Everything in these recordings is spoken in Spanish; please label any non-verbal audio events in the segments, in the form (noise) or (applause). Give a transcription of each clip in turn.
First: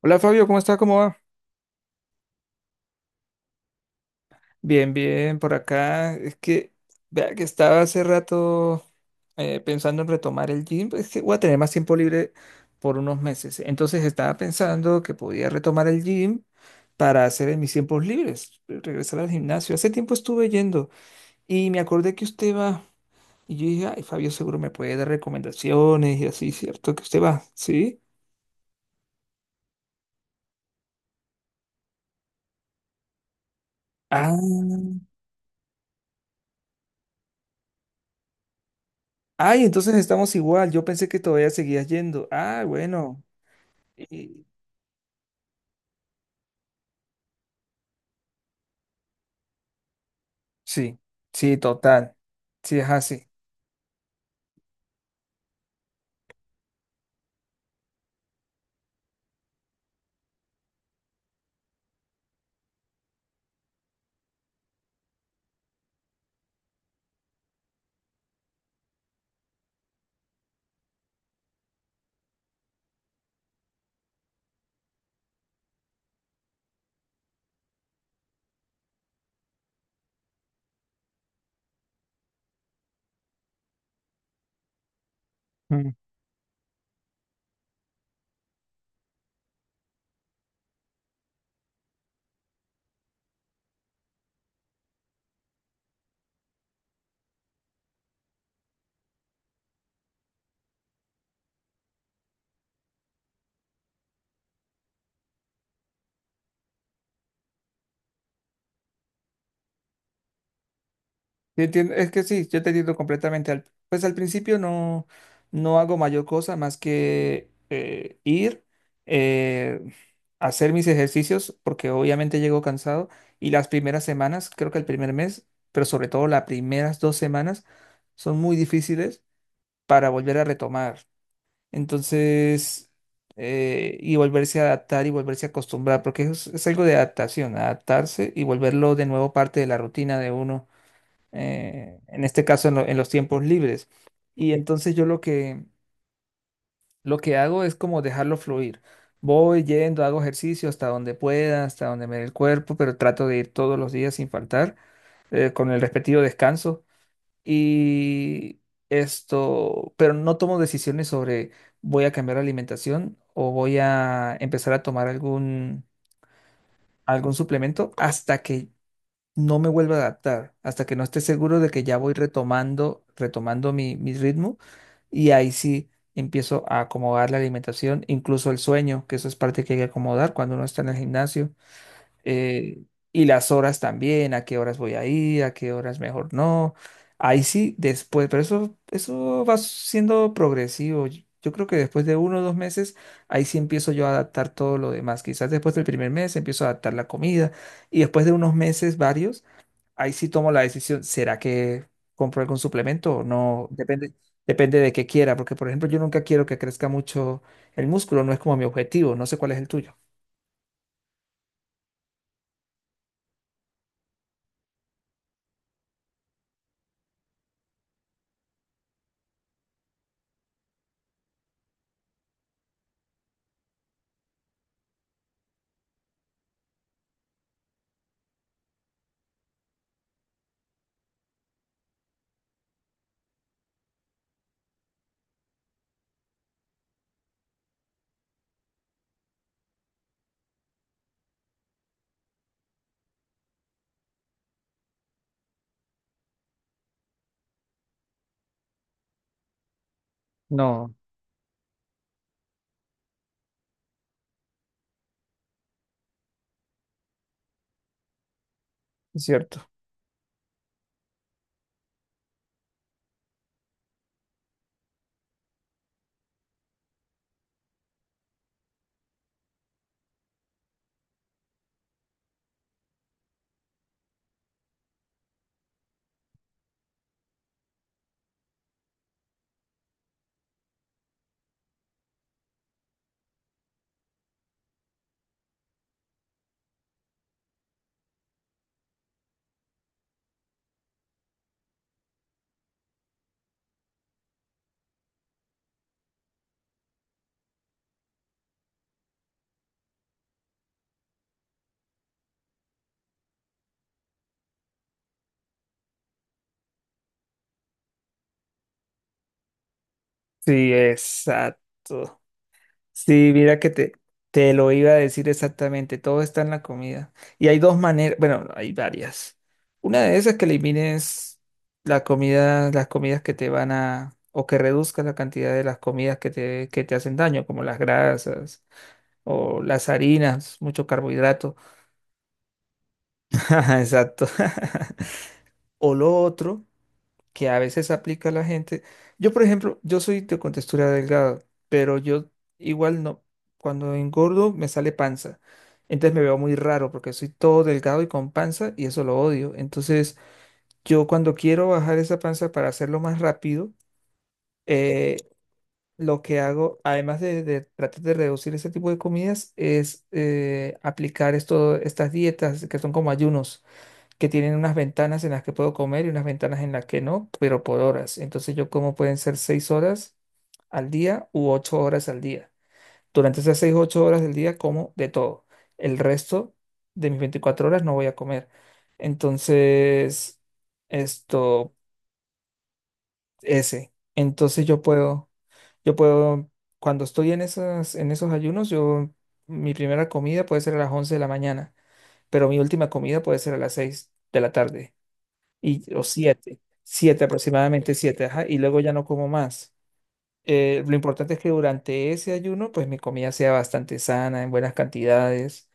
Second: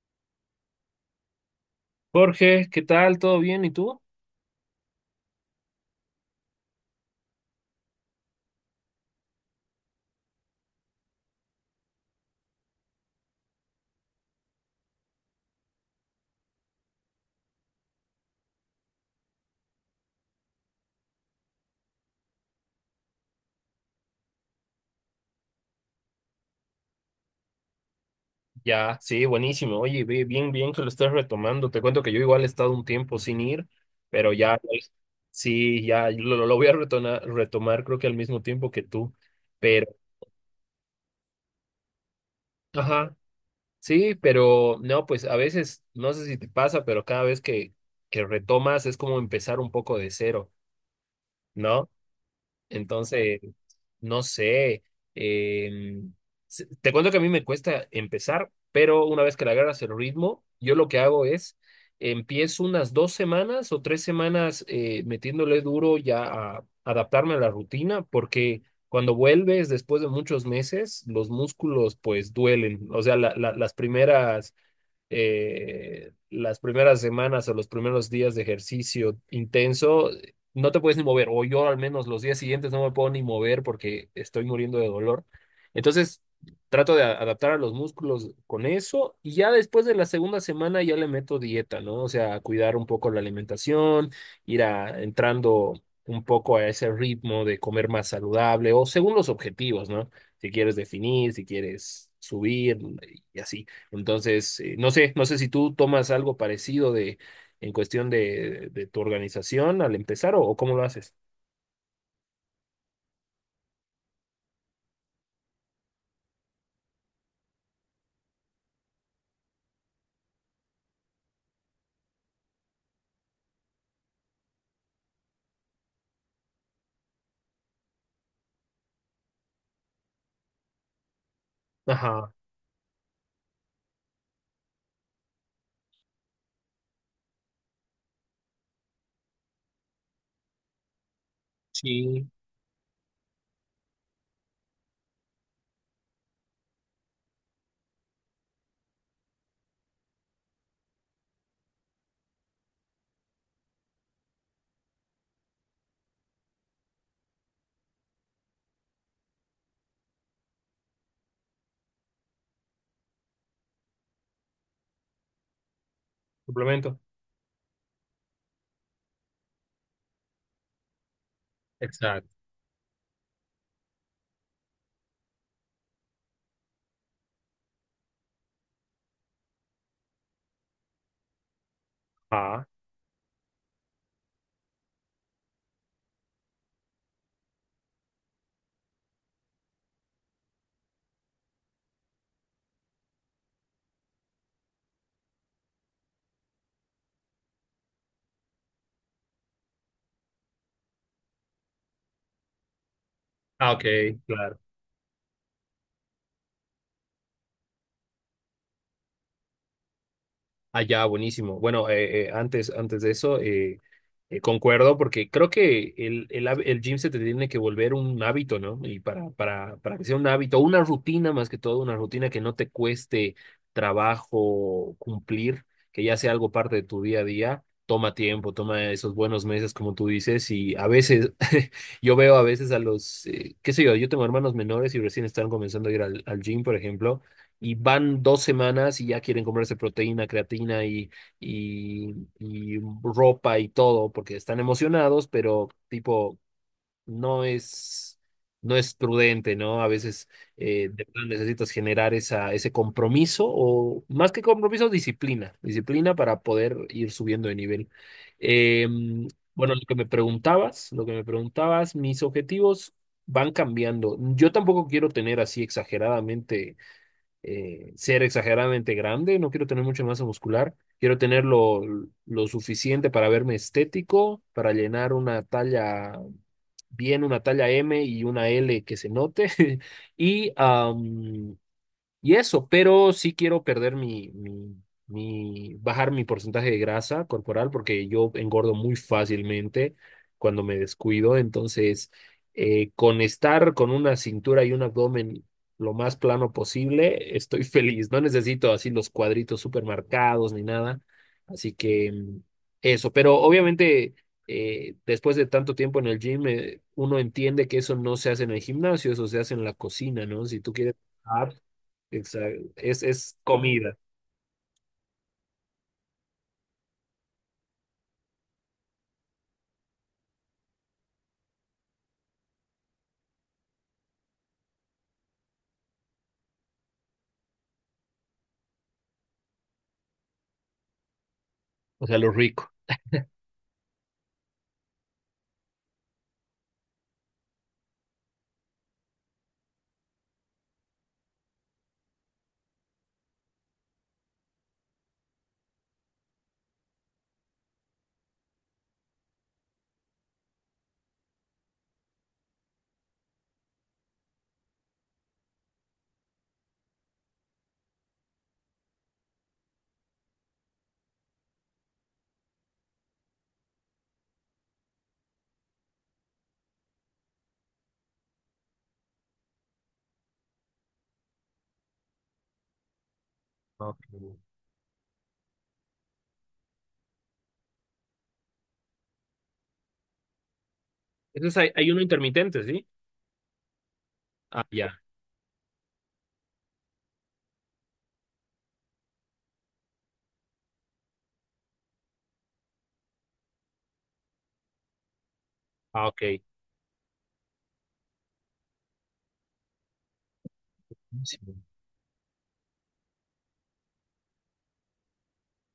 Hola Fabio, ¿cómo está? ¿Cómo va? Jorge, ¿qué tal? ¿Todo bien? ¿Y tú? Bien, bien, por acá. Es que, vea que estaba hace rato pensando en retomar el gym. Es que voy a tener más tiempo libre por unos meses. Entonces estaba pensando que podía retomar el gym para hacer en mis tiempos libres, regresar al gimnasio. Hace tiempo estuve yendo y me acordé que usted va. Y yo dije, ay, Fabio seguro me puede dar recomendaciones y así, ¿cierto? Que usted va, ¿sí? Ya, sí, buenísimo. Oye, bien, bien que lo estés retomando. Te cuento que yo igual he estado un tiempo sin ir, pero Ah, ya, pues, sí, ya lo voy a retomar, creo que al mismo tiempo que tú. ay, Pero, entonces estamos igual. Yo pensé que todavía seguías yendo. Ah, ajá, bueno. sí, Y- pero no, pues a veces, no sé si te pasa, pero cada vez que retomas es como empezar un poco de cero, Sí, sí, ¿no? total. Sí, es así. Entonces, no sé. em, Te cuento que a mí me cuesta empezar, pero una vez que le agarras el ritmo, yo lo que hago es empiezo unas 2 semanas o 3 semanas metiéndole duro ya a adaptarme a la rutina, porque cuando vuelves después de muchos meses, los músculos pues duelen. O sea, las primeras semanas o los primeros días de ejercicio intenso, no te puedes ni mover, o yo al menos los días siguientes no me puedo ni mover porque estoy muriendo de dolor. Mm. Entonces, trato de adaptar a los músculos con eso y ya después de la segunda semana ya le meto dieta, ¿no? O sea, cuidar un poco la alimentación, ir a, entrando un poco a ese ritmo de comer más saludable o según los objetivos, ¿no? Si quieres definir, si quieres subir y así. Entonces, no sé, no sé si tú tomas algo parecido de en cuestión de tu organización al empezar o cómo lo haces. Es que sí, yo te entiendo completamente. Pues al principio no, no hago mayor cosa más que ir, eh, hacer mis ejercicios, porque obviamente llego cansado. Y las primeras semanas, creo que el primer mes, pero sobre todo las primeras 2 semanas, son muy difíciles para volver a retomar. Ajá, Entonces, y volverse a adaptar y volverse a acostumbrar, porque es algo de adaptación, adaptarse y volverlo de nuevo parte de la rutina de uno, en sí, este caso en los tiempos libres. Y entonces yo lo que hago es como dejarlo fluir. Voy yendo, hago ejercicio hasta donde pueda, hasta donde me dé el cuerpo, pero trato de ir todos los días sin faltar, con el respectivo descanso. Y esto, pero no tomo decisiones sobre voy a cambiar la alimentación o voy a empezar a tomar algún, suplemento. algún suplemento hasta que no me vuelva a adaptar, hasta que no esté seguro de que ya voy Exacto. retomando, retomando mi ritmo y ahí sí empiezo a acomodar la alimentación, incluso el sueño, que eso es parte que hay que acomodar cuando uno está en el gimnasio Ah, eh, y las horas también, a qué horas voy a ir, a qué horas mejor no. Ahí sí, después, pero eso va siendo progresivo. Yo creo que después de 1 o 2 meses, ahí sí empiezo yo a adaptar todo lo demás. Quizás después del primer mes empiezo a adaptar la comida y después de unos meses, varios, ahí sí tomo la decisión, ¿será que compro algún suplemento o no? Ah, ok, Depende, claro. depende de qué quiera, porque por ejemplo, yo nunca quiero que crezca mucho el músculo, no es como mi objetivo, no sé cuál es el tuyo. Allá, buenísimo. Bueno, antes de eso, concuerdo porque creo que el gym se te tiene que volver un hábito, ¿no? Y para que sea un hábito, una rutina más que todo, una rutina que no te cueste trabajo cumplir, que ya sea algo parte de tu día a día, toma tiempo, toma esos buenos meses, como tú dices, y a veces, (laughs) yo veo a veces a los, qué sé yo, yo tengo hermanos menores y recién están comenzando a ir al, al gym, por ejemplo y van 2 semanas y ya quieren comerse proteína, creatina y, y ropa y todo, porque están emocionados, pero tipo, no es, no es prudente, ¿no? A veces No, de plan necesitas generar esa, ese compromiso o más que compromiso, disciplina, disciplina para poder ir subiendo de nivel. Eh, es cierto. bueno, lo que me preguntabas, mis objetivos van cambiando. Yo tampoco quiero tener así exageradamente ser exageradamente grande, no quiero tener mucha masa muscular, quiero tener lo suficiente para verme estético, para llenar una talla bien, una talla M y una L que se note, (laughs) y, y eso, pero sí quiero perder bajar mi porcentaje de grasa corporal porque yo engordo muy fácilmente cuando me descuido. Entonces, con estar con una cintura y un abdomen lo más plano posible, estoy (laughs) feliz. No necesito así los cuadritos súper marcados ni nada. Así que eso, pero obviamente después de tanto tiempo en el gym, uno entiende que eso no se hace en el gimnasio, eso se hace en la cocina, ¿no? Si Sí, tú quieres... exacto. Exacto. Es, Sí, es mira que te, comida. te lo iba a decir exactamente. Todo está en la comida. Y hay dos maneras, bueno, hay varias. Una de esas es que elimines la comida, las comidas que te van a, o que reduzcas la cantidad de las comidas que te hacen daño, como las grasas o las harinas, mucho carbohidrato. O sea, lo rico. (laughs) Exacto. (laughs) O lo otro que a veces aplica la gente. Yo, por ejemplo, yo soy de contextura delgada, pero yo igual no. Cuando engordo me sale panza. Entonces me veo muy raro porque soy todo delgado y con panza y eso lo odio. Entonces yo cuando quiero bajar esa panza para hacerlo más rápido, eh, lo que hago, además de tratar de reducir ese tipo de comidas, es aplicar estas dietas que son como ayunos que tienen unas ventanas en las que puedo comer y unas ventanas en las que no, pero por horas. Entonces yo como pueden ser 6 horas al día u 8 horas al día. Durante esas seis, o ocho Ok. horas del día como de todo. El resto de mis 24 horas no voy a comer. Entonces, Entonces hay, esto, hay uno intermitente, ¿sí? ese. Ah, Entonces yo ya. puedo, yo puedo, cuando estoy en esas, en esos ayunos, mi primera comida puede ser a las 11 de la mañana, pero mi última comida puede ser a las 6 de la tarde y, o Ah, ok. 7, 7 aproximadamente 7, ajá, y luego ya no como más. Lo importante Sí. es que durante ese ayuno, pues mi comida sea bastante sana, en buenas cantidades,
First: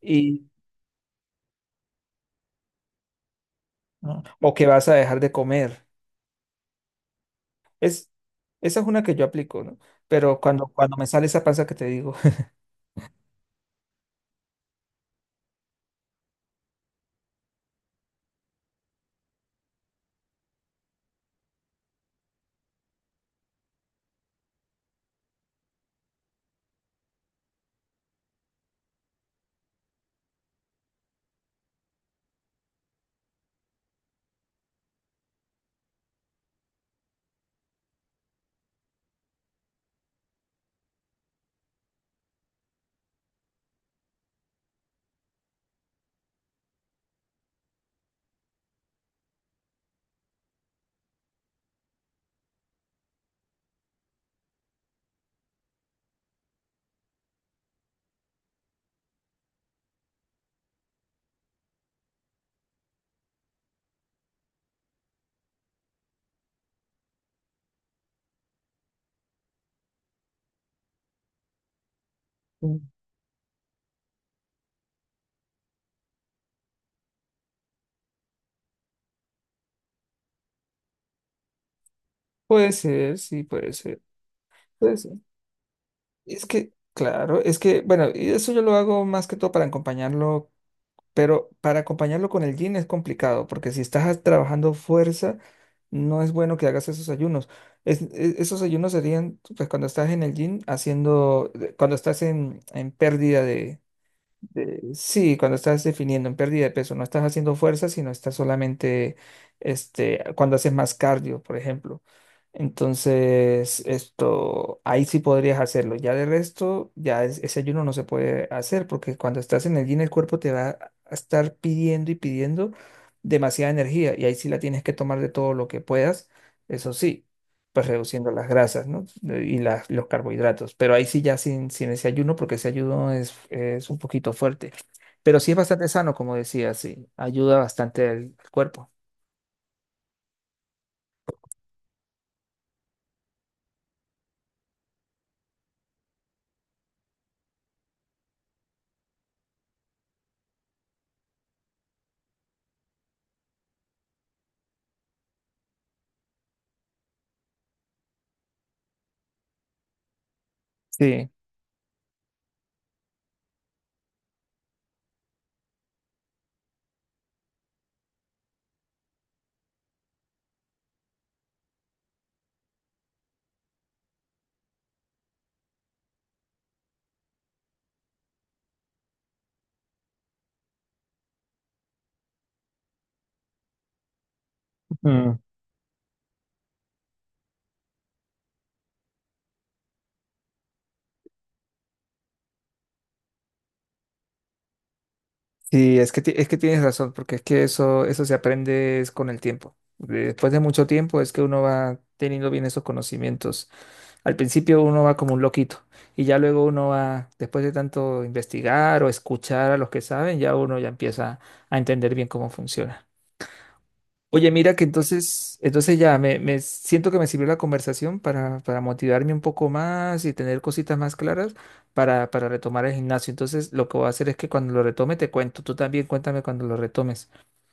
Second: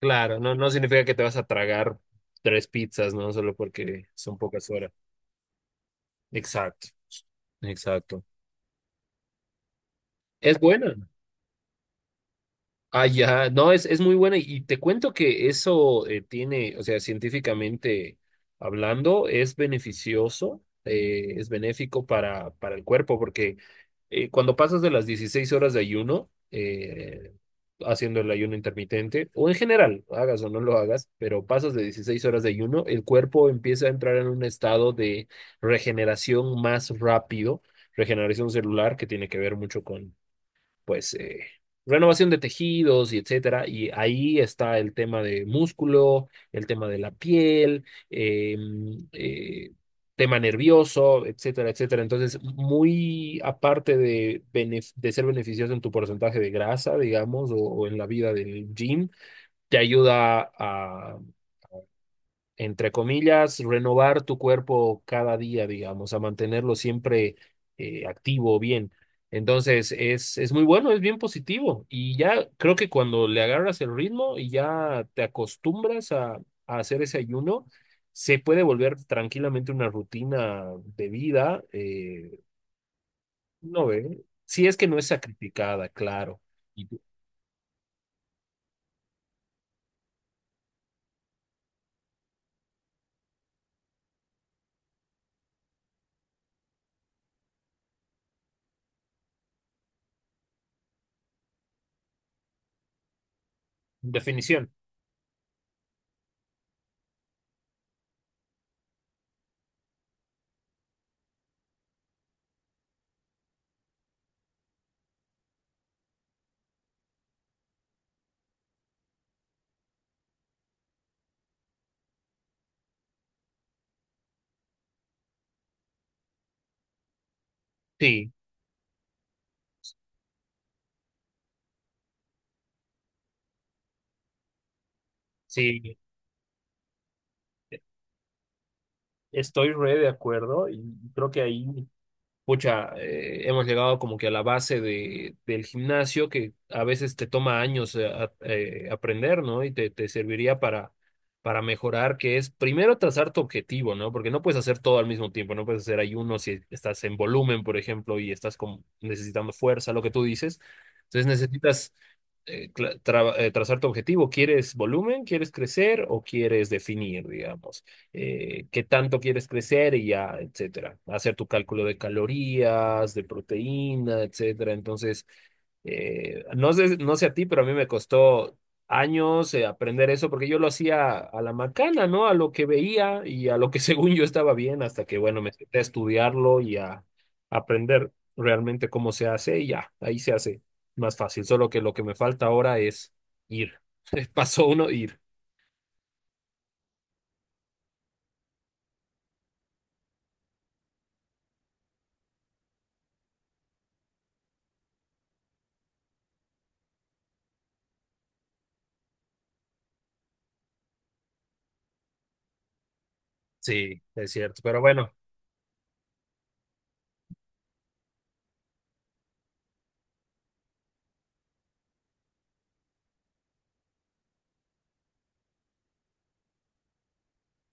Claro, y, no, no significa que te vas a tragar tres pizzas, ¿no? Solo porque ¿no? son O que pocas vas horas. a dejar de comer. Exacto, Es, exacto. Esa es una que yo aplico, ¿no? Pero Es cuando buena. me sale esa panza que te digo, (laughs) Ah, ya, no, es muy buena y te cuento que eso tiene, o sea, científicamente hablando, es beneficioso, es benéfico para el cuerpo, porque cuando pasas de las 16 horas de ayuno, haciendo el ayuno intermitente, o en general, hagas o no lo hagas, pero pasas de 16 horas de ayuno, el cuerpo empieza a entrar en un estado de regeneración más rápido, regeneración celular, que tiene que ver mucho con pues, renovación de tejidos y etcétera. Y ahí está el tema de músculo, el tema de la piel, eh, eh, tema nervioso, etcétera, etcétera. Entonces, muy aparte de ser beneficioso en tu porcentaje de grasa, digamos, o en la vida del gym, te ayuda a entre comillas, renovar tu cuerpo cada día, digamos, a mantenerlo siempre activo, bien. Entonces, es muy bueno, es bien positivo. Y ya creo Mm. que cuando le agarras el ritmo y ya te acostumbras a hacer ese ayuno, se puede volver tranquilamente una rutina de vida. Puede ser, sí, puede No ser, ve, si es que puede no es ser. sacrificada, claro. Es que, Y claro, es que, bueno, y eso yo lo hago más que todo para acompañarlo. Pero para acompañarlo con el gin es complicado, porque si estás trabajando fuerza, no es bueno que hagas esos ayunos. Esos ayunos serían, pues, cuando estás en el gym haciendo, cuando estás en pérdida Definición. Sí, cuando estás definiendo en pérdida de peso, no estás haciendo fuerza, sino estás solamente, cuando haces más cardio, por ejemplo. Entonces, ahí sí podrías hacerlo. Ya de resto, ya ese ayuno no se puede hacer porque cuando estás en el gym, el cuerpo te va a estar pidiendo y pidiendo demasiada energía y ahí sí la tienes que tomar de todo lo que puedas, eso sí pues reduciendo Sí, las grasas, ¿no? Y las, los carbohidratos. Pero ahí sí ya sin ese ayuno, porque ese ayuno es un poquito fuerte. Pero sí es bastante sí, sano, como decía, sí. Ayuda bastante al cuerpo. estoy re de acuerdo y creo que ahí pucha, hemos llegado como que a la base de, del gimnasio que a veces te toma años aprender, ¿no? Y te serviría para mejorar, que es primero trazar tu objetivo, ¿no? Porque no puedes hacer todo al mismo tiempo, no puedes hacer ayuno si estás en volumen, por ejemplo, y estás como necesitando fuerza, lo que tú dices. Entonces Sí, necesitas trazar tu objetivo. ¿Quieres volumen? ¿Quieres crecer? ¿O quieres definir, digamos? ¿Qué tanto quieres crecer y ya, etcétera? Hacer tu cálculo de calorías, de proteína, etcétera. Entonces, no sé a ti, pero a mí me costó años aprender eso porque yo lo hacía a la macana, ¿no? A lo que veía y a lo que (laughs) según yo estaba bien, hasta que, Mm, bueno, me senté a estudiarlo y a aprender realmente cómo se hace y ya, ahí se hace más fácil. Solo que lo que me falta ahora es ir. (laughs) Pasó uno, ir. sí, es que tienes razón, porque es que eso se aprende es con el tiempo. Después de mucho tiempo es que uno va teniendo bien esos conocimientos. Al principio uno va como un loquito y ya luego uno va, después de tanto investigar o escuchar a los que saben, ya uno ya empieza a entender bien cómo funciona. Sí, es Oye, cierto. mira Pero que bueno. entonces ya me siento que me sirvió la conversación para motivarme un poco más y tener cositas más claras para retomar el gimnasio. Entonces, lo que voy a hacer es que cuando lo retome te cuento. Tú también cuéntame cuando lo retomes.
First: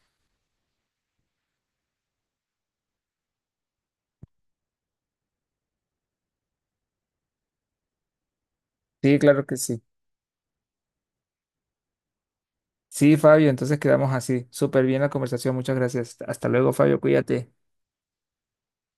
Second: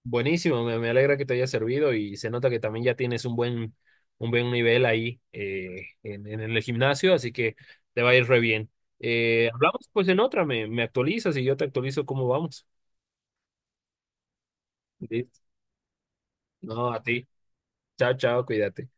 Buenísimo, me alegra que te haya servido y se nota que también ya tienes un buen nivel ahí en el gimnasio, así que te va a ir re bien. Sí, claro que sí. Hablamos pues en otra, me actualizas y yo te actualizo cómo vamos. Sí, Fabio, entonces quedamos así. Súper bien la Listo. conversación. Muchas gracias. Hasta luego, No, Fabio. a ti. Cuídate. Chao, chao, cuídate.